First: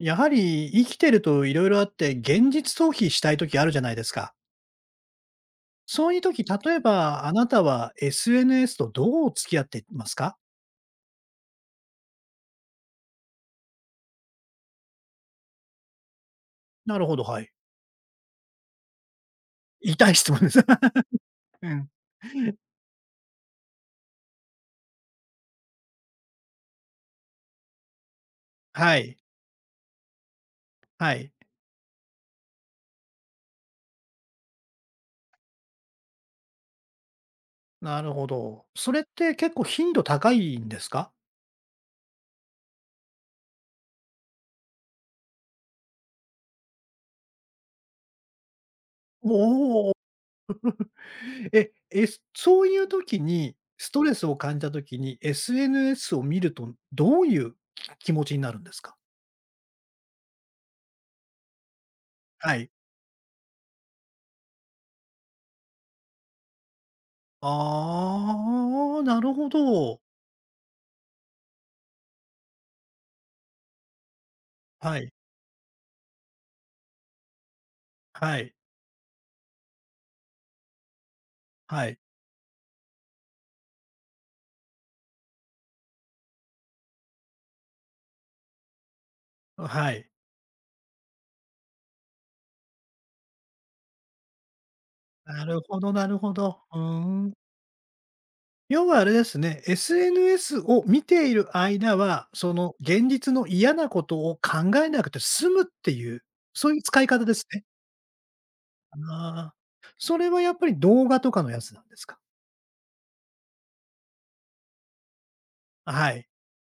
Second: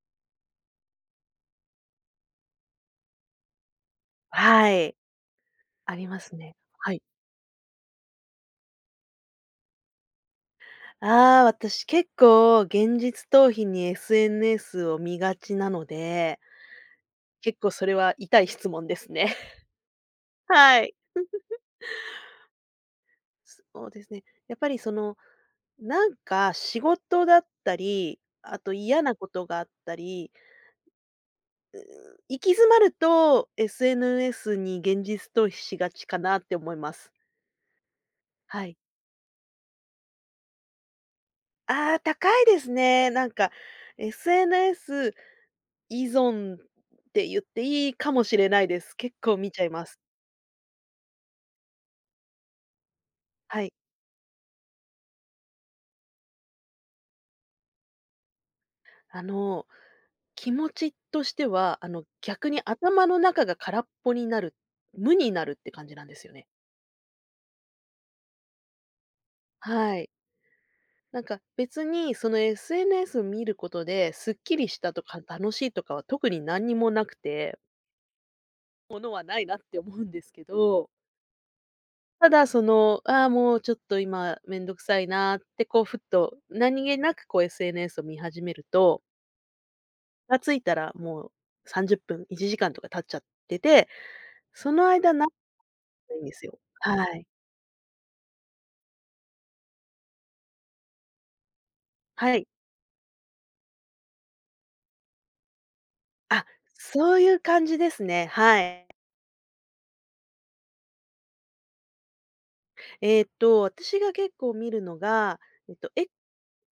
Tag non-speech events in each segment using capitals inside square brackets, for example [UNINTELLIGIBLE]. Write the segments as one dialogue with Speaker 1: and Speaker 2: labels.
Speaker 1: やはり生きてると色々あって、現実逃避したい時あるじゃないですか。
Speaker 2: はい、あり
Speaker 1: そういう
Speaker 2: ます
Speaker 1: 時、
Speaker 2: ね。
Speaker 1: 例え
Speaker 2: はい。
Speaker 1: ばあなたは SNS とどう付き合ってますか？
Speaker 2: ああ、私結構現実逃避に SNS を見がちなので、
Speaker 1: なるほど、はい。
Speaker 2: 結構それは痛い質問ですね。[LAUGHS]
Speaker 1: 痛い質問です。
Speaker 2: はい。
Speaker 1: [LAUGHS]
Speaker 2: そうですね。やっぱりその、なんか仕事だったり、あと
Speaker 1: は
Speaker 2: 嫌な
Speaker 1: い、
Speaker 2: ことがあったり、
Speaker 1: はい。
Speaker 2: 行き詰まると SNS に現実逃避しがちかなって思います。
Speaker 1: なるほ
Speaker 2: は
Speaker 1: ど。
Speaker 2: い。
Speaker 1: それって結構頻度高いんですか？
Speaker 2: ああ、高いですね。なんか SNS 依存って言っていいかもしれないです。結
Speaker 1: お
Speaker 2: 構見ちゃいま
Speaker 1: おー。
Speaker 2: す。
Speaker 1: え、え、そういう時に、
Speaker 2: はい。
Speaker 1: ストレスを感じた時に SNS を見るとどういう気持ちになるんですか？
Speaker 2: あの、気持ちとしては、逆
Speaker 1: は
Speaker 2: に
Speaker 1: い。
Speaker 2: 頭の中が空っぽになる、無になるって感じなんですよね。
Speaker 1: ああ、なるほ
Speaker 2: は
Speaker 1: ど。
Speaker 2: い。なんか別にその SNS を見ることで、すっきりした
Speaker 1: は
Speaker 2: と
Speaker 1: い、
Speaker 2: か楽しいとかは特に何にもなくて、
Speaker 1: はい。
Speaker 2: ものはないなって思うんですけど、
Speaker 1: はい。
Speaker 2: ただその、ああー、もうちょっと今めんどくさいなーってこうふっと何気なくこう SNS を見始めると
Speaker 1: はい。
Speaker 2: がついたら、もう30分、1時間とか経っちゃってて、その間な
Speaker 1: なるほどなる
Speaker 2: [UNINTELLIGIBLE] いん
Speaker 1: ほ
Speaker 2: ですよ。
Speaker 1: ど。うー
Speaker 2: はい。
Speaker 1: ん。要はあれですね、SNS を見ている間は、
Speaker 2: はい。
Speaker 1: その現実の嫌なことを考えなくて済むっていう、
Speaker 2: あ、
Speaker 1: そういう使い
Speaker 2: そう
Speaker 1: 方
Speaker 2: い
Speaker 1: で
Speaker 2: う
Speaker 1: すね。
Speaker 2: 感じですね。はい。
Speaker 1: ああ。それはやっぱり動画とかのやつなんですか？
Speaker 2: 私が結構見るのが、えっと、エ
Speaker 1: はい。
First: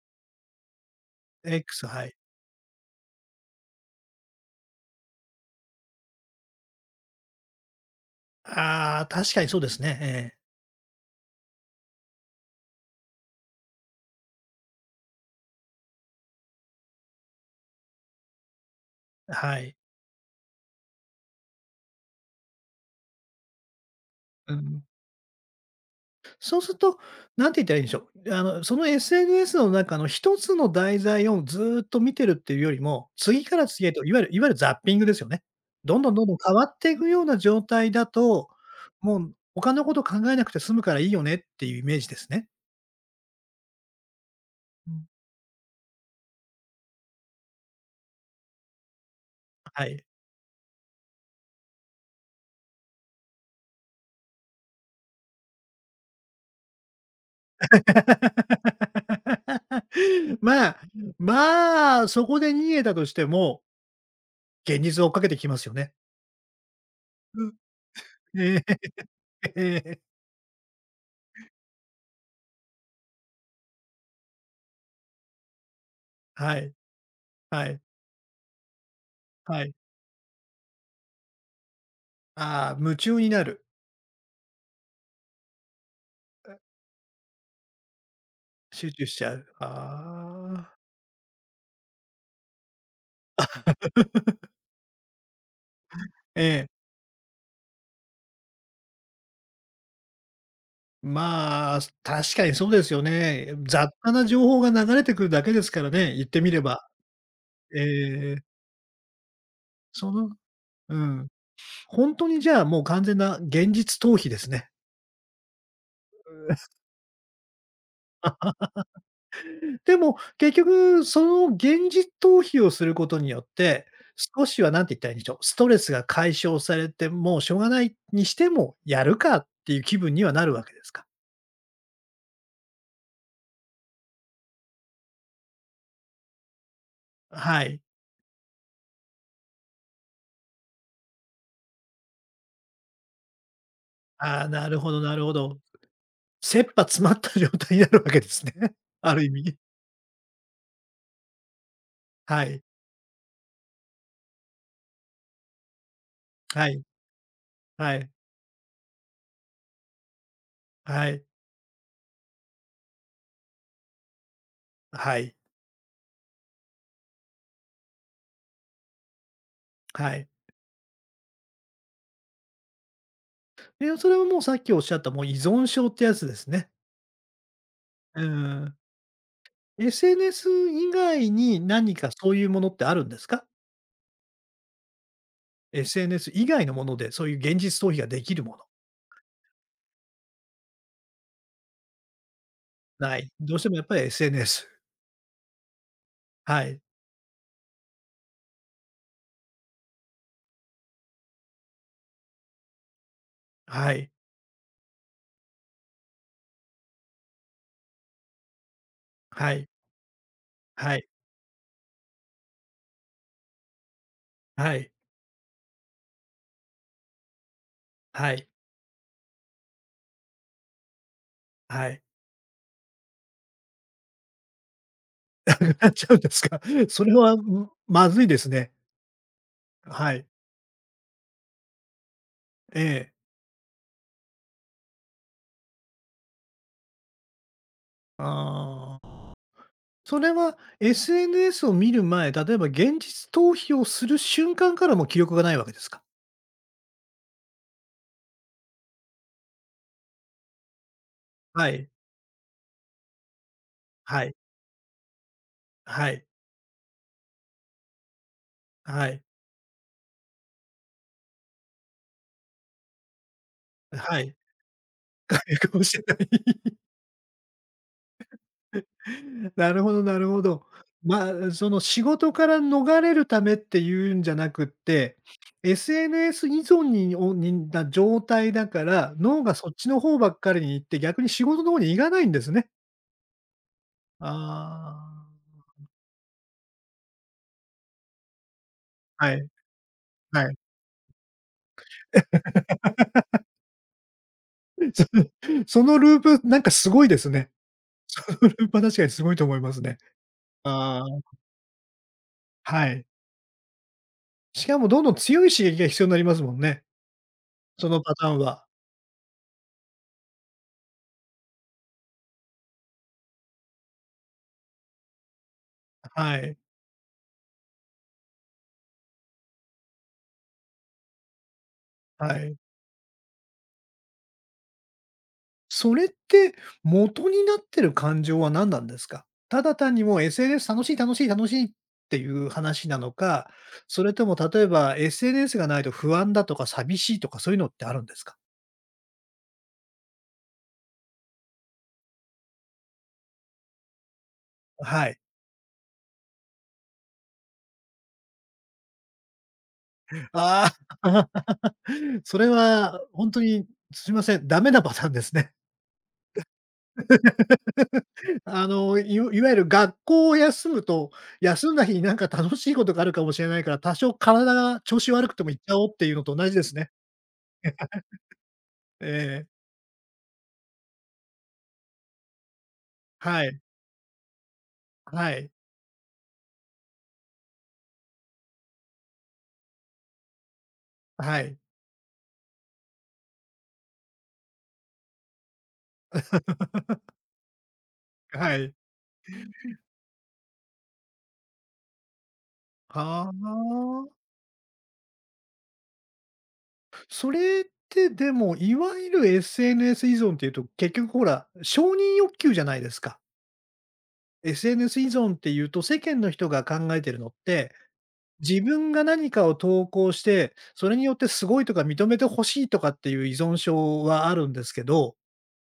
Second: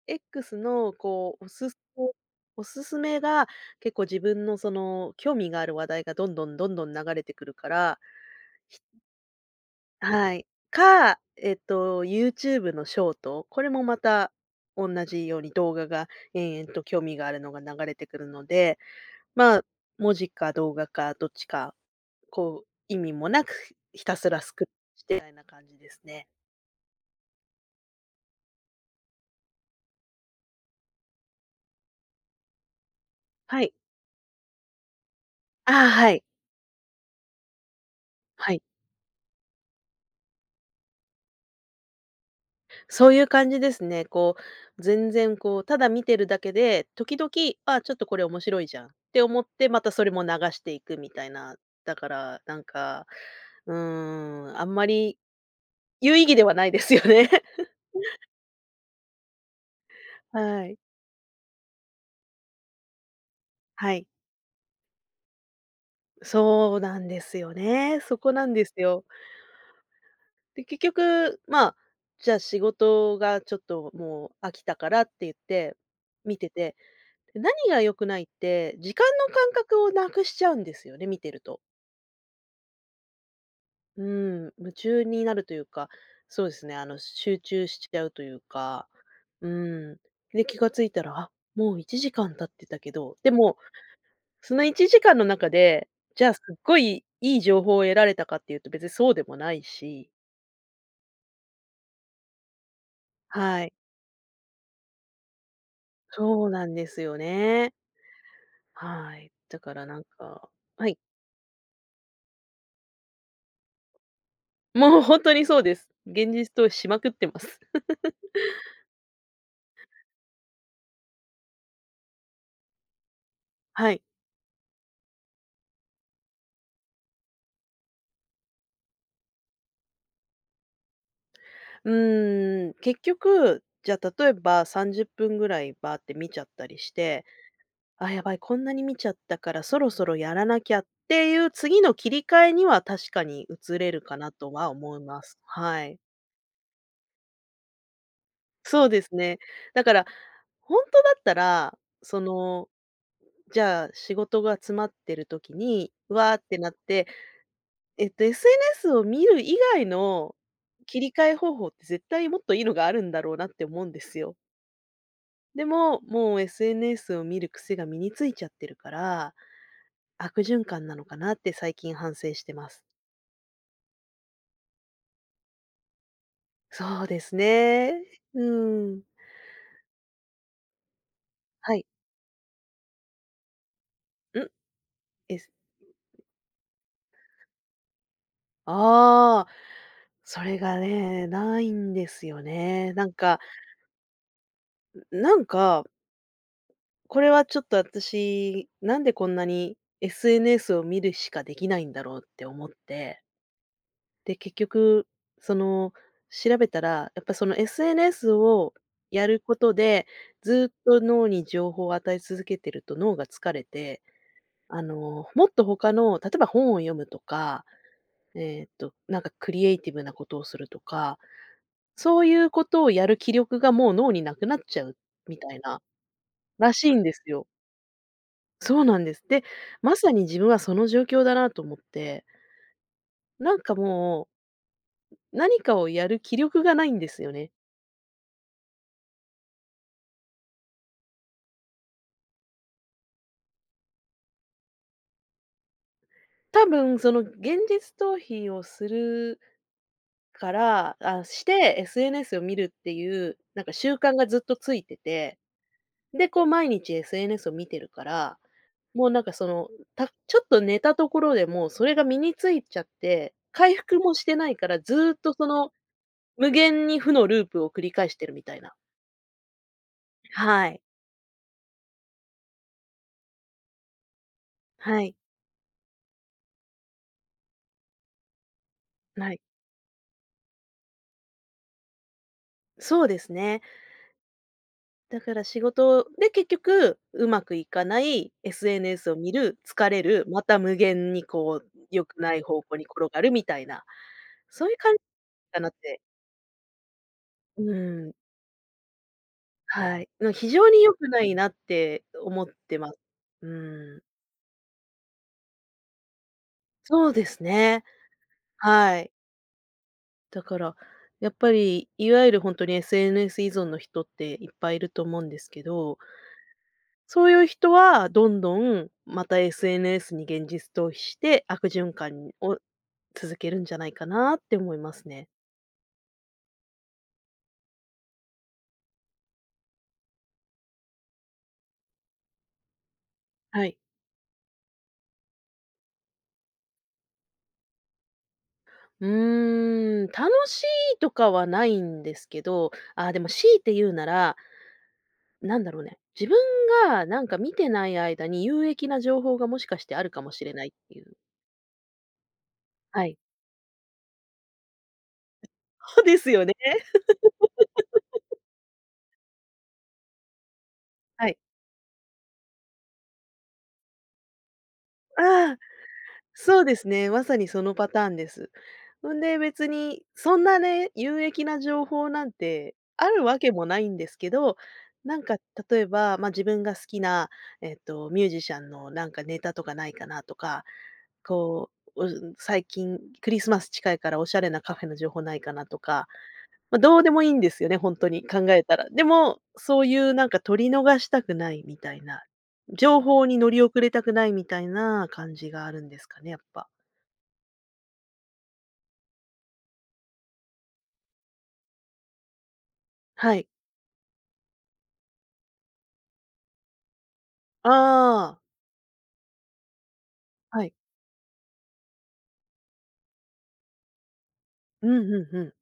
Speaker 2: X のこう、
Speaker 1: X、はい。
Speaker 2: おすすめが、結構自分のその興味がある話題がどんどんどんどん流れてくるから。
Speaker 1: ああ、確かにそうですね。え
Speaker 2: は
Speaker 1: え。
Speaker 2: い。か、YouTube のショート、これもまた同じように動画が延々と興味があるのが流れてくるので、ま
Speaker 1: は
Speaker 2: あ、
Speaker 1: い。
Speaker 2: 文字か動画かどっちか、こう、意味もなくひたすら
Speaker 1: うん。
Speaker 2: してみたいな感じですね。
Speaker 1: そうすると、なんて言ったらいいんでしょう。あの、その SNS の中の一つの題材をずーっと見てるっていうよりも、次か
Speaker 2: は
Speaker 1: ら
Speaker 2: い。
Speaker 1: 次へと、いわゆるザッピングですよね。
Speaker 2: ああ、
Speaker 1: どんど
Speaker 2: は
Speaker 1: んど
Speaker 2: い。
Speaker 1: んどん変わっていくような状態だと、
Speaker 2: はい。
Speaker 1: もう他のこと考えなくて済むからいいよねっていうイメージですね。
Speaker 2: そういう感じですね。こう、
Speaker 1: うん、
Speaker 2: 全然こう、ただ見てるだけで、時々、あ、ちょっとこれ面白いじゃんって思って、ま
Speaker 1: は
Speaker 2: たそ
Speaker 1: い。
Speaker 2: れも流していくみたいな。だから、うーん、あんまり有意義ではないですよね。[LAUGHS]
Speaker 1: [LAUGHS]
Speaker 2: は
Speaker 1: まあ、
Speaker 2: い。
Speaker 1: まあ、そこで逃げたとしても、
Speaker 2: はい。
Speaker 1: 現実を追っかけてきますよね。
Speaker 2: そうなんです
Speaker 1: う
Speaker 2: よ
Speaker 1: ん。
Speaker 2: ね。そこなんですよ。
Speaker 1: ええ
Speaker 2: で、結局、まあ、じゃあ仕事がちょっともう飽きたからって言って、
Speaker 1: [LAUGHS]。
Speaker 2: 見て
Speaker 1: はい、
Speaker 2: て、で何
Speaker 1: はい、
Speaker 2: が良くないって、時間の感
Speaker 1: はい。
Speaker 2: 覚をなくしちゃうんですよね、見てると。
Speaker 1: ああ、夢中になる。
Speaker 2: うん、夢中になるというか、そうですね、集中しちゃうというか、
Speaker 1: 集中しちゃう。
Speaker 2: うん。で、
Speaker 1: あ
Speaker 2: 気が
Speaker 1: あ。
Speaker 2: ついたら、あ、もう1時間経ってたけど、でも、
Speaker 1: [LAUGHS]
Speaker 2: その1時間の中で、じゃあす
Speaker 1: え
Speaker 2: っ
Speaker 1: え。
Speaker 2: ごいいい情報を得られたかっていうと別にそうでもないし、
Speaker 1: まあ、確かにそうですよね。
Speaker 2: はい。
Speaker 1: 雑多な情報が流れてくるだけですからね、言って
Speaker 2: そう
Speaker 1: みれ
Speaker 2: なん
Speaker 1: ば。
Speaker 2: ですよね。
Speaker 1: ええ
Speaker 2: はい。だからなん
Speaker 1: その
Speaker 2: か、は
Speaker 1: う
Speaker 2: い。
Speaker 1: ん。本当にじゃあ、もう完全な現実逃避ですね。
Speaker 2: もう本当にそうです。現実逃避しまくってます。[LAUGHS]
Speaker 1: でも、結局その現実逃避をすることによって、
Speaker 2: はい。
Speaker 1: 少しは何て言ったらいいんでしょう、ストレスが解消されて、もうしょうがないにしても、やるかっていう気分にはなるわけですか？
Speaker 2: うーん、結局、じゃあ例えば30分ぐらいバーって見ちゃったりして、
Speaker 1: はい。
Speaker 2: あ、やばい、こんなに見ちゃったからそろそろやらなきゃっていう次の切り替えには確かに移れるかな
Speaker 1: ああ、
Speaker 2: と
Speaker 1: な
Speaker 2: は
Speaker 1: るほ
Speaker 2: 思い
Speaker 1: どな
Speaker 2: ま
Speaker 1: るほ
Speaker 2: す。
Speaker 1: ど。
Speaker 2: はい。
Speaker 1: 切羽詰まった状態になるわけですね。[LAUGHS]
Speaker 2: そうで
Speaker 1: あ
Speaker 2: す
Speaker 1: る意
Speaker 2: ね。
Speaker 1: 味。
Speaker 2: だから、本当だったら、そ
Speaker 1: はい。
Speaker 2: の、じゃあ仕事が詰まってる時に、わーって
Speaker 1: は
Speaker 2: なっ
Speaker 1: い。
Speaker 2: て、
Speaker 1: はい。
Speaker 2: SNS を見る以外の切
Speaker 1: は
Speaker 2: り
Speaker 1: い。
Speaker 2: 替え方法って絶対もっといいのがあるんだろうなって思うんですよ。
Speaker 1: はい。
Speaker 2: でも、もう SNS を見る癖が身についちゃってるから
Speaker 1: はい。
Speaker 2: 悪循環なのかなって最近反省してます。
Speaker 1: え、それはもうさっきおっしゃったもう依存症ってやつですね。
Speaker 2: そうですね。
Speaker 1: う
Speaker 2: う
Speaker 1: ん。
Speaker 2: ん。
Speaker 1: SNS 以外に
Speaker 2: はい。
Speaker 1: 何かそういうものってあるんですか
Speaker 2: ん？です。
Speaker 1: ？SNS 以外のもので、そういう現実逃避ができるもの。
Speaker 2: ああ、それがね、ないんですよね。なん
Speaker 1: ない。
Speaker 2: か
Speaker 1: どうしてもやっぱり SNS。
Speaker 2: なんか、
Speaker 1: はい。
Speaker 2: これはちょっと私、なんでこんなに SNS を見るしかできないんだろうって思って、
Speaker 1: はい。
Speaker 2: で、結局、その、調べたら、やっぱその SNS をやる
Speaker 1: は
Speaker 2: こ
Speaker 1: い。
Speaker 2: とで、ずっ
Speaker 1: は
Speaker 2: と
Speaker 1: い。
Speaker 2: 脳に情報を与え続けてると脳が疲れて、
Speaker 1: はい。
Speaker 2: もっと他の、例えば本を読むとか、
Speaker 1: はい。
Speaker 2: なんかクリエイティブなことをするとか、
Speaker 1: はい。
Speaker 2: そういうことをやる気力がもう脳になくなっちゃうみ
Speaker 1: [LAUGHS]
Speaker 2: た
Speaker 1: な
Speaker 2: い
Speaker 1: く
Speaker 2: な、
Speaker 1: なっちゃうんですか？
Speaker 2: らし
Speaker 1: [LAUGHS]
Speaker 2: い
Speaker 1: そ
Speaker 2: ん
Speaker 1: れ
Speaker 2: です
Speaker 1: は、
Speaker 2: よ。
Speaker 1: ん、まずいですね。
Speaker 2: そうなんです。で、ま
Speaker 1: は
Speaker 2: さに
Speaker 1: い。
Speaker 2: 自分はその状況だなと思って、
Speaker 1: ええ。
Speaker 2: なんかもう、何かをやる気力がないんですよね。
Speaker 1: ああ。それは SNS を見る前、例えば現実逃避をする瞬間からもう記憶がないわけですか？
Speaker 2: 多分その現実逃避をするから、あ、し
Speaker 1: は
Speaker 2: て
Speaker 1: い。
Speaker 2: SNS を見るっていう、なんか習慣
Speaker 1: は
Speaker 2: が
Speaker 1: い。
Speaker 2: ずっとついてて、
Speaker 1: はい。
Speaker 2: で、こう毎日 SNS を見てるから、も
Speaker 1: は
Speaker 2: うな
Speaker 1: い。
Speaker 2: んかその、ちょっと寝たところでもうそれが身についちゃって、回復も
Speaker 1: は
Speaker 2: し
Speaker 1: い。
Speaker 2: てないから、ずっとその
Speaker 1: [LAUGHS] かもしれない。
Speaker 2: 無限に負のループを繰り返してるみたいな。
Speaker 1: [LAUGHS] なるほどなるほど。
Speaker 2: はい。
Speaker 1: まあ、その仕事から逃れるためっていうんじゃなくっ
Speaker 2: は
Speaker 1: て、
Speaker 2: い。
Speaker 1: SNS 依存にをにな状態だから、
Speaker 2: はい。
Speaker 1: 脳がそっちの方ばっかりに行って、逆に仕事の方に行かないんですね。
Speaker 2: そうですね。だ
Speaker 1: あ
Speaker 2: から
Speaker 1: あ。
Speaker 2: 仕事で結局うまくいかない、SNS を見
Speaker 1: はい、
Speaker 2: る、疲れる、ま
Speaker 1: はい。
Speaker 2: た無限にこう良くない方向に転がるみたいな、そういう感じ
Speaker 1: その
Speaker 2: か
Speaker 1: [LAUGHS]
Speaker 2: なっ
Speaker 1: その
Speaker 2: て。
Speaker 1: ループ、なんかすごいですね。
Speaker 2: う
Speaker 1: [LAUGHS]
Speaker 2: ん。
Speaker 1: そのループは確かにすごいと思いますね。
Speaker 2: はい。の、非常に良
Speaker 1: ああ、
Speaker 2: くないなって思って
Speaker 1: は
Speaker 2: ます。
Speaker 1: い。
Speaker 2: うん。
Speaker 1: しかもどんどん強い刺激が必要になりますもんね。
Speaker 2: そうですね。
Speaker 1: そのパターンは。
Speaker 2: はい。だから、やっぱり、いわゆる本当に SNS 依存の人っていっぱいいると思うんですけど、
Speaker 1: はい、
Speaker 2: そういう人はどんどんまた SNS に現実逃避して悪循
Speaker 1: は
Speaker 2: 環
Speaker 1: い。
Speaker 2: を続けるんじゃないかなって思いますね。
Speaker 1: それって、元になってる感情は何なんですか？ただ単にもう SNS 楽しい楽しい楽しいっていう話なのか、
Speaker 2: はい。
Speaker 1: それとも例えば SNS がないと不安だとか寂しいとかそういうのってあるんですか？
Speaker 2: うーん、楽しいとかはないんですけど、あーでも強いて言うなら
Speaker 1: はい。
Speaker 2: なんだろうね、自分がなんか見てない間に有益な情報がもしかしてあるかもしれないっ
Speaker 1: あ
Speaker 2: ていう。
Speaker 1: あ、[LAUGHS] それは
Speaker 2: はい。
Speaker 1: 本当にすいません、ダメなパターンですね。
Speaker 2: そうですよね。
Speaker 1: [LAUGHS] あの、いわゆる学校を休むと、
Speaker 2: はい。
Speaker 1: 休んだ日になんか楽しいことがあるかもしれないから、多少体が調子悪くても
Speaker 2: ああ、
Speaker 1: 行っちゃおうっていうのと同じ
Speaker 2: そ
Speaker 1: で
Speaker 2: う
Speaker 1: す
Speaker 2: です
Speaker 1: ね。
Speaker 2: ね。まさにそのパターンです。
Speaker 1: え
Speaker 2: ほんで
Speaker 1: え、
Speaker 2: 別に、そんなね、有益な情報なんてあるわ
Speaker 1: は
Speaker 2: け
Speaker 1: い、
Speaker 2: もないんですけど、なん
Speaker 1: は
Speaker 2: か
Speaker 1: い、
Speaker 2: 例えば、まあ、自分が好きな、ミュージシャンのなんかネタとかないかなとか、
Speaker 1: はい、
Speaker 2: こう、お最近クリスマス近いからおしゃれなカフェの情報ないかなとか、まあ、どうでもいいんですよね、本当に、考
Speaker 1: は
Speaker 2: え
Speaker 1: い。
Speaker 2: たら。でも、そういうなんか取り逃したくないみたいな、情報
Speaker 1: は
Speaker 2: に乗り遅れた
Speaker 1: あ。
Speaker 2: くないみたいな感じがあるんですかね、やっぱ。
Speaker 1: それってでも、いわゆる SNS 依存っていうと、結局ほら、承認欲求じゃないですか。
Speaker 2: はい。
Speaker 1: SNS 依存っていうと、世間の人が考えてるのって
Speaker 2: ああ、
Speaker 1: 自分が何かを投稿して、
Speaker 2: はい。
Speaker 1: それによってすごいとか認めてほしいとかっていう依存症はあるんですけ
Speaker 2: うん
Speaker 1: ど、
Speaker 2: うんうん。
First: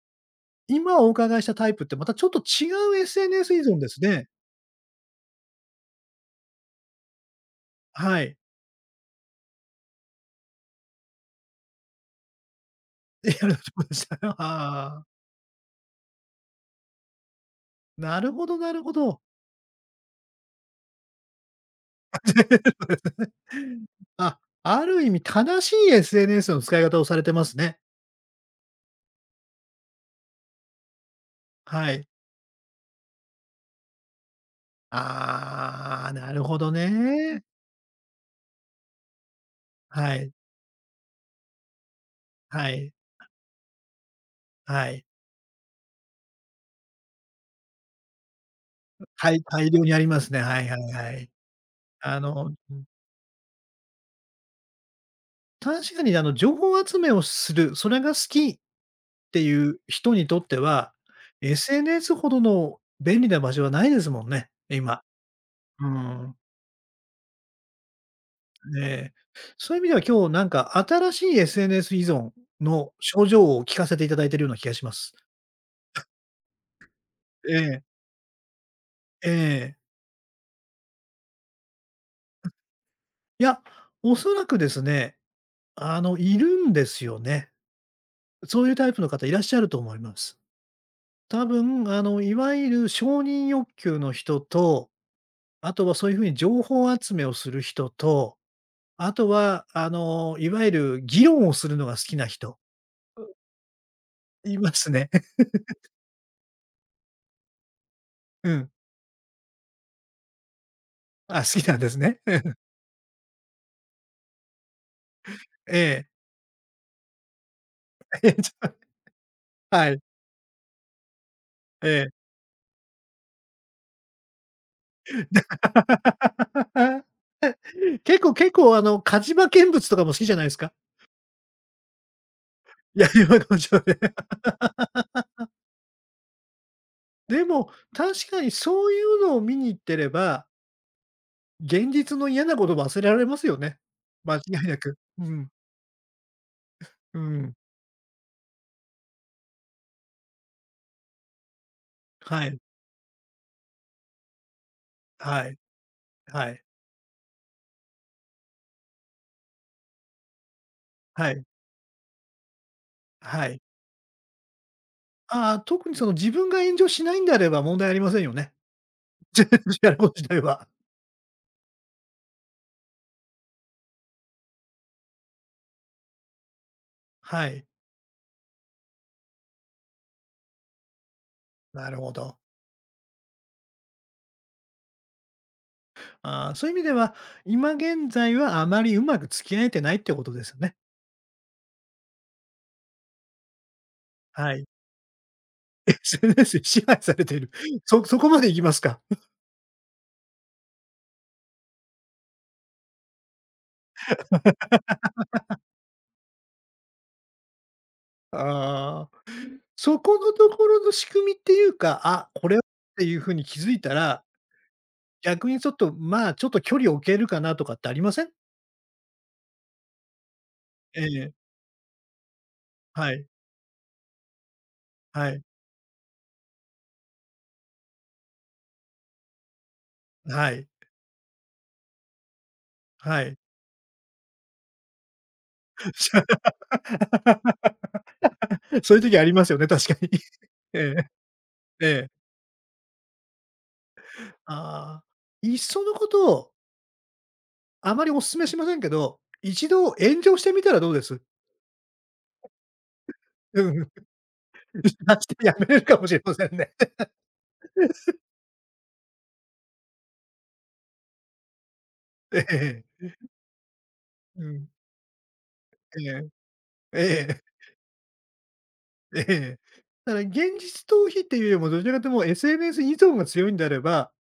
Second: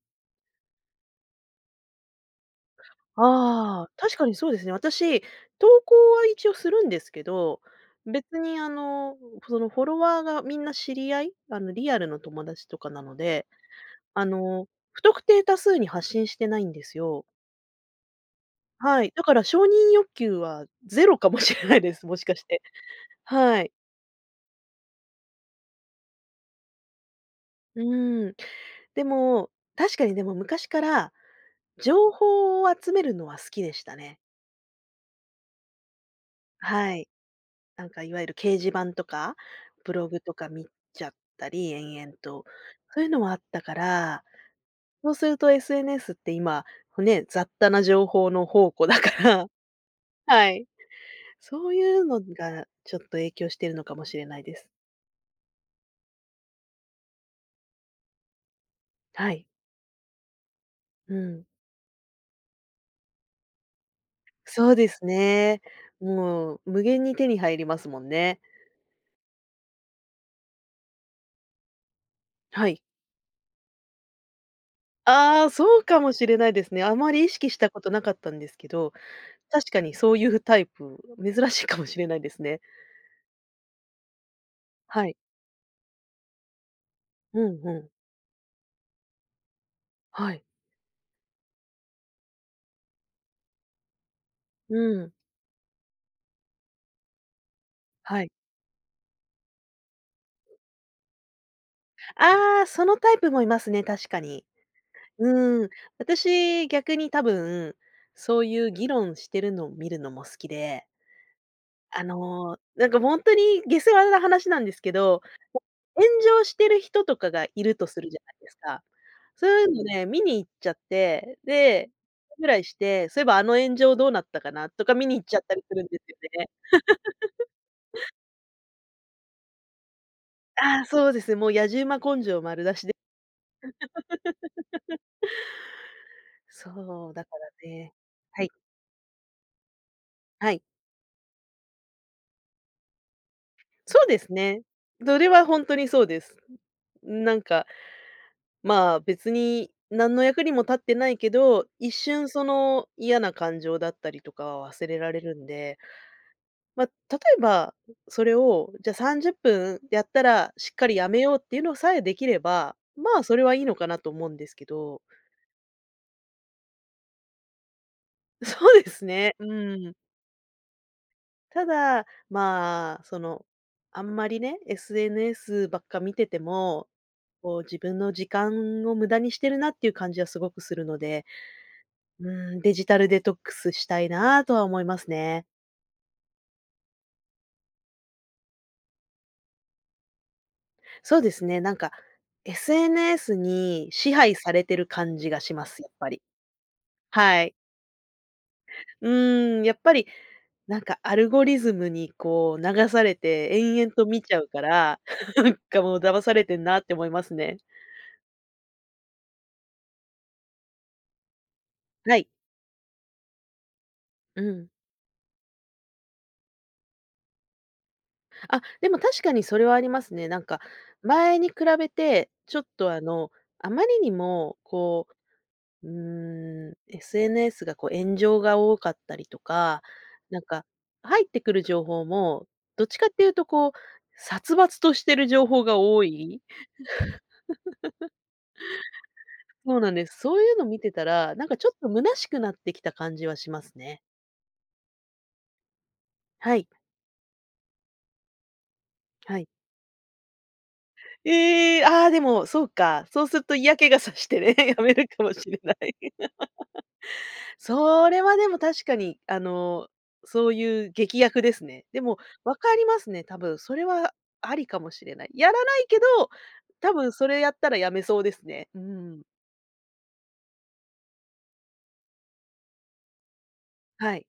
Speaker 1: 今お伺いしたタイプってまたちょっと違う SNS 依存
Speaker 2: あ
Speaker 1: で
Speaker 2: あ、
Speaker 1: す
Speaker 2: 確か
Speaker 1: ね。
Speaker 2: にそうですね。私、投稿は一応するんですけど、
Speaker 1: はい。
Speaker 2: 別にそのフォロワーがみんな知り合い、あのリアルの友達とかなの
Speaker 1: [LAUGHS] リア
Speaker 2: で、
Speaker 1: ルなでした
Speaker 2: あ
Speaker 1: よ。
Speaker 2: の、
Speaker 1: あ
Speaker 2: 不
Speaker 1: あ、
Speaker 2: 特定多数に発信してないんですよ。
Speaker 1: なるほどなるほ
Speaker 2: はい、
Speaker 1: ど。
Speaker 2: だから承認欲求はゼロかもしれないです、もしかして。
Speaker 1: [LAUGHS]
Speaker 2: はい。
Speaker 1: あ、ある意味正しい SNS の使い方をされてますね。
Speaker 2: うん。でも、確かにでも昔から
Speaker 1: はい。
Speaker 2: 情報を集めるのは好きでしたね。
Speaker 1: ああ、なるほど
Speaker 2: はい。
Speaker 1: ね。
Speaker 2: なんかいわゆる掲示板とか、ブロ
Speaker 1: は
Speaker 2: グ
Speaker 1: い、
Speaker 2: とか見ちゃったり、延々と。
Speaker 1: はい、
Speaker 2: そういうのはあったから、
Speaker 1: はい。
Speaker 2: そうすると SNS って今、ね、雑多な情報の宝庫だか
Speaker 1: はい、
Speaker 2: ら、[LAUGHS]
Speaker 1: 大量にありますね。
Speaker 2: は
Speaker 1: は
Speaker 2: い。
Speaker 1: いはいはい。
Speaker 2: そういう
Speaker 1: あ
Speaker 2: の
Speaker 1: の
Speaker 2: がちょっと影響してるのかもしれないです。
Speaker 1: 確かに、あの、情報集めをする、それが好きっ
Speaker 2: は
Speaker 1: て
Speaker 2: い。
Speaker 1: いう人にとっては、
Speaker 2: うん。
Speaker 1: SNS ほどの便利な場所はないですもんね、
Speaker 2: そうで
Speaker 1: 今。
Speaker 2: すね。
Speaker 1: うん。
Speaker 2: もう無限に手に入りますもんね。
Speaker 1: ええ。そういう意味では今日なんか新しい SNS 依存
Speaker 2: はい。
Speaker 1: の症状を聞かせていただいているような気がします。
Speaker 2: ああ、そうかもしれないですね。あまり意識
Speaker 1: え
Speaker 2: したこ
Speaker 1: え、
Speaker 2: となかったんですけど、
Speaker 1: え
Speaker 2: 確
Speaker 1: え。
Speaker 2: かにそういうタイプ、珍しいかもしれないですね。
Speaker 1: いや、おそらくです
Speaker 2: は
Speaker 1: ね、
Speaker 2: い。
Speaker 1: あの、いるんですよ
Speaker 2: う
Speaker 1: ね。
Speaker 2: んうん。
Speaker 1: そういうタイプの方いらっしゃると思いま
Speaker 2: は
Speaker 1: す。
Speaker 2: い。
Speaker 1: 多分、あの、いわゆる承認欲求の人
Speaker 2: う
Speaker 1: と
Speaker 2: ん。
Speaker 1: あとはそういうふうに情報集めをする人
Speaker 2: はい。
Speaker 1: と、あとは、あの、いわゆる議論をするのが好きな人、
Speaker 2: ああ、そのタイプもいますね、確かに。
Speaker 1: いますね。[LAUGHS]
Speaker 2: うん。私、逆に多分、そう
Speaker 1: う
Speaker 2: い
Speaker 1: ん。
Speaker 2: う議論してるのを見るのも好きで、
Speaker 1: あ、好きなんですね。[LAUGHS]
Speaker 2: なんか本当に下世話な話なんですけど、
Speaker 1: え
Speaker 2: 炎
Speaker 1: え。
Speaker 2: 上してる人とかがいるとするじゃ
Speaker 1: [LAUGHS] え
Speaker 2: な
Speaker 1: え、
Speaker 2: いですか。そういうの
Speaker 1: はい、
Speaker 2: ね、見に行っちゃって、
Speaker 1: え
Speaker 2: で、
Speaker 1: え。
Speaker 2: ぐらいして、そういえばあの炎上どうなったかなとか見に行っちゃったりするんですよね。
Speaker 1: [LAUGHS] 結構結構、あの、火事場見物とかも好きじゃないですか？
Speaker 2: ああ、そうですね、もう野じ馬根性丸出し
Speaker 1: [LAUGHS]
Speaker 2: で。
Speaker 1: いやりまこちょね。[LAUGHS]
Speaker 2: そう、だか
Speaker 1: で
Speaker 2: ら
Speaker 1: も、
Speaker 2: ね、
Speaker 1: 確か
Speaker 2: は
Speaker 1: に
Speaker 2: い、
Speaker 1: そういうのを見に行ってれば、
Speaker 2: はい。
Speaker 1: 現実の嫌なこと忘れられますよね。
Speaker 2: そうです
Speaker 1: 間違
Speaker 2: ね。
Speaker 1: いなく。
Speaker 2: そ
Speaker 1: う
Speaker 2: れは
Speaker 1: ん、
Speaker 2: ほんとにそうです。
Speaker 1: う
Speaker 2: なん
Speaker 1: ん。
Speaker 2: か、まあ、別に何の役にも立ってないけど、一瞬そ
Speaker 1: はい、
Speaker 2: の嫌な感情だったりとかは忘れられるん
Speaker 1: はい、
Speaker 2: で、
Speaker 1: はい、
Speaker 2: ま、例えば、それを、じゃ、30分やったらしっかりやめ
Speaker 1: は
Speaker 2: ようっ
Speaker 1: い、
Speaker 2: ていうのさえできれば、まあ、それ
Speaker 1: は
Speaker 2: は
Speaker 1: い。
Speaker 2: いいのかなと思うんですけど。[LAUGHS]
Speaker 1: ああ、特にその自分が炎上しないんであれば問題ありませんよね。
Speaker 2: そうです
Speaker 1: [LAUGHS]
Speaker 2: ね、う
Speaker 1: 全然や
Speaker 2: ん。
Speaker 1: ること自体は。
Speaker 2: ただ、まあ、その、あんまりね、SNS ばっか見てても、
Speaker 1: は
Speaker 2: こう
Speaker 1: い。
Speaker 2: 自分の時間を無駄にしてるなっていう感じはすごくするので、
Speaker 1: なるほ
Speaker 2: う
Speaker 1: ど。
Speaker 2: ーデジタルデトックスしたいなとは思いますね。
Speaker 1: ああ、そういう意味では、今現在はあまりうまく付き合えてないってことですよね。
Speaker 2: そうですね、なんか、SNS に支配さ
Speaker 1: は
Speaker 2: れ
Speaker 1: い。
Speaker 2: てる感じがします、
Speaker 1: [LAUGHS]
Speaker 2: やっぱり。
Speaker 1: SNS に支配されてい
Speaker 2: は
Speaker 1: る。
Speaker 2: い。
Speaker 1: そこまで行きますか。
Speaker 2: やっぱり、なんかアルゴリズムにこう流されて延々と見ちゃうから、[LAUGHS] なんかもう騙されてんなって思いますね。
Speaker 1: [LAUGHS] ああ、そこのところの仕組みっていうか、
Speaker 2: はい。
Speaker 1: あ、これっていうふうに気づいたら、
Speaker 2: うん。
Speaker 1: 逆にちょっと、まあ、ちょっと距離を置けるかなとかってありません？
Speaker 2: あ、でも確かにそれはありますね。なんか、
Speaker 1: え
Speaker 2: 前
Speaker 1: え。
Speaker 2: に比べて、ちょっとあ
Speaker 1: はい。
Speaker 2: の、あまりにもこ
Speaker 1: はい。
Speaker 2: う、SNS がこう炎上が多かったりとか、なん
Speaker 1: は
Speaker 2: か、
Speaker 1: い。
Speaker 2: 入ってくる情報も、どっちかっ
Speaker 1: は
Speaker 2: ていう
Speaker 1: い。
Speaker 2: とこう、殺伐としてる情報が多い。
Speaker 1: [LAUGHS] [LAUGHS] そういう時ありますよね、
Speaker 2: そう
Speaker 1: 確
Speaker 2: な
Speaker 1: か
Speaker 2: んで
Speaker 1: に。
Speaker 2: す。そういうの
Speaker 1: [LAUGHS] え
Speaker 2: 見てた
Speaker 1: え、
Speaker 2: ら、なんかちょっ
Speaker 1: え
Speaker 2: と
Speaker 1: え。
Speaker 2: 虚しくなってきた感じはしますね。
Speaker 1: ああ、いっそのことを、
Speaker 2: はい、
Speaker 1: あまりお勧めしませんけど、
Speaker 2: はい。
Speaker 1: 一度炎上してみたらどうです？
Speaker 2: ええ、ああ、でも、そうか。そうすると
Speaker 1: う
Speaker 2: 嫌
Speaker 1: ん
Speaker 2: 気がさしてね、
Speaker 1: [LAUGHS]
Speaker 2: [LAUGHS] や
Speaker 1: 出
Speaker 2: めるか
Speaker 1: し
Speaker 2: もし
Speaker 1: てや
Speaker 2: れ
Speaker 1: め
Speaker 2: な
Speaker 1: れる
Speaker 2: い。
Speaker 1: かもしれませんね。
Speaker 2: [LAUGHS] それはでも確かに、あの、そういう劇薬ですね。でも
Speaker 1: [LAUGHS]
Speaker 2: わか
Speaker 1: え
Speaker 2: りま
Speaker 1: え。
Speaker 2: すね、多分。それは
Speaker 1: う
Speaker 2: あ
Speaker 1: ん。
Speaker 2: りかもしれない。やらないけ
Speaker 1: え
Speaker 2: ど、
Speaker 1: え。
Speaker 2: 多分
Speaker 1: え
Speaker 2: それ
Speaker 1: え。
Speaker 2: やったらやめそうですね。うん。
Speaker 1: ええ。だから現実逃避っていうよりも、どちらかというともう SNS 依存が強いんであれば、
Speaker 2: はい。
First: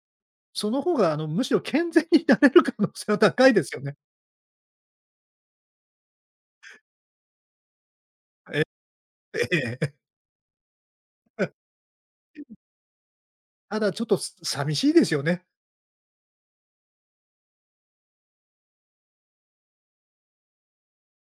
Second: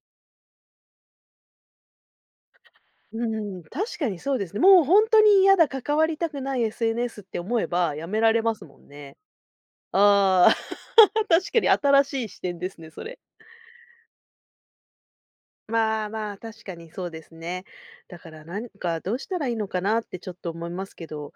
Speaker 1: その方があの、むしろ健全になれる可能性は
Speaker 2: う
Speaker 1: 高いで
Speaker 2: ん、
Speaker 1: すよね。
Speaker 2: 確かにそうですね。もう本当に嫌だ、関わりたくない SNS って思えばやめられま
Speaker 1: え
Speaker 2: すもんね。
Speaker 1: え。ええ。
Speaker 2: ああ、[LAUGHS] 確か
Speaker 1: [LAUGHS]
Speaker 2: に新しい視点ですね、それ。
Speaker 1: ただちょっと、寂しいですよね。
Speaker 2: まあまあ、確かにそうですね。だからなんかどうしたらいいのかなってちょっと思いますけど、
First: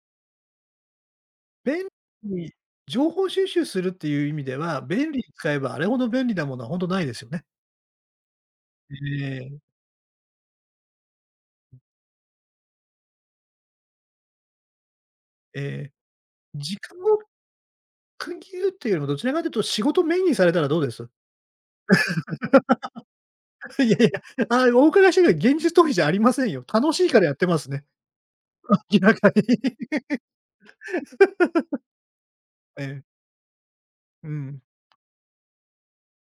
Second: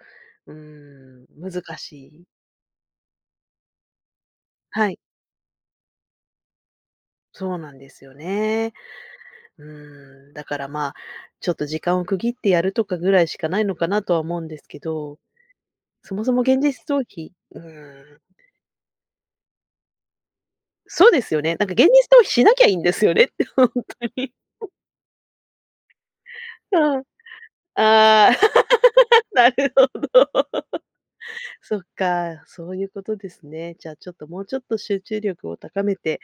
Speaker 2: 難
Speaker 1: 便
Speaker 2: しい。
Speaker 1: 利に情報収集するっていう意味では、
Speaker 2: はい、
Speaker 1: 便利に使えばあれほど便利なものはほんとないですよね。
Speaker 2: そうなんですよね。
Speaker 1: ええ、
Speaker 2: うだからまあ、ちょっと時間を区切ってやるとかぐらいしかないのかなとは思うんですけど、
Speaker 1: ええ、
Speaker 2: そもそも現
Speaker 1: 時
Speaker 2: 実
Speaker 1: 間
Speaker 2: 逃
Speaker 1: を
Speaker 2: 避、うーん、
Speaker 1: 区切るっていうよりも、どちらかというと仕事メインにされたらどうです？
Speaker 2: そうですよね。なんか現実逃避しなきゃいいんですよねって、[LAUGHS] 本当
Speaker 1: [LAUGHS] いやい
Speaker 2: に。
Speaker 1: や、ああ、お伺いしてるけど、現実逃避じゃありませんよ。楽
Speaker 2: う
Speaker 1: し
Speaker 2: ん。
Speaker 1: いからやってますね、
Speaker 2: ああ、
Speaker 1: 明らか
Speaker 2: [LAUGHS]
Speaker 1: に。
Speaker 2: なるほ
Speaker 1: [LAUGHS]
Speaker 2: ど。そっか、そう
Speaker 1: え
Speaker 2: いう
Speaker 1: え、
Speaker 2: ことですね。じゃあちょっと
Speaker 1: う
Speaker 2: もうちょ
Speaker 1: ん、
Speaker 2: っと集中力を高めて、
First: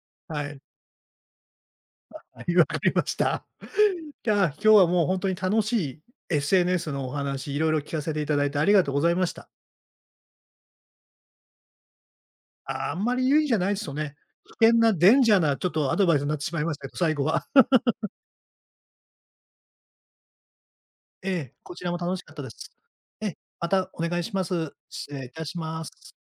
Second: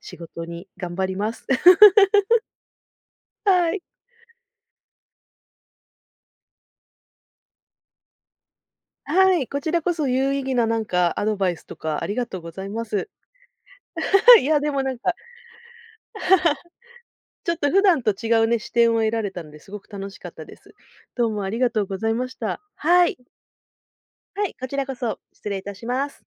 Speaker 2: 仕事
Speaker 1: はい、
Speaker 2: に頑張ります。[LAUGHS]
Speaker 1: はい、わかりました。
Speaker 2: はい。
Speaker 1: いや、今日はもうほんとに楽しい SNS のお話、色々聞かせていただいてありがとうございまし
Speaker 2: はい、
Speaker 1: た。
Speaker 2: こちらこそ有意義ななんかアドバイスとかありがとうございま
Speaker 1: あ、あん
Speaker 2: す。
Speaker 1: まり有意義じゃないですよね。
Speaker 2: [LAUGHS] いや、
Speaker 1: 危
Speaker 2: で
Speaker 1: 険
Speaker 2: も
Speaker 1: な
Speaker 2: なん
Speaker 1: デ
Speaker 2: か、
Speaker 1: ンジャーなちょっとアドバイスになってしまいましたけど、最後は。
Speaker 2: ちょっ
Speaker 1: [LAUGHS]
Speaker 2: と普段と違うね、視点を得られたのですごく楽しかったです。ど
Speaker 1: え
Speaker 2: うもあ
Speaker 1: え、
Speaker 2: りが
Speaker 1: こ
Speaker 2: と
Speaker 1: ち
Speaker 2: う
Speaker 1: ら
Speaker 2: ご
Speaker 1: も
Speaker 2: ざい
Speaker 1: 楽し
Speaker 2: ま
Speaker 1: かっ
Speaker 2: し
Speaker 1: たで
Speaker 2: た。
Speaker 1: す。
Speaker 2: はい。
Speaker 1: ええ、またお願いしま
Speaker 2: はい、こ
Speaker 1: す。
Speaker 2: ちらこ
Speaker 1: 失
Speaker 2: そ
Speaker 1: 礼いた
Speaker 2: 失
Speaker 1: し
Speaker 2: 礼いた
Speaker 1: ま
Speaker 2: しま
Speaker 1: す。
Speaker 2: す。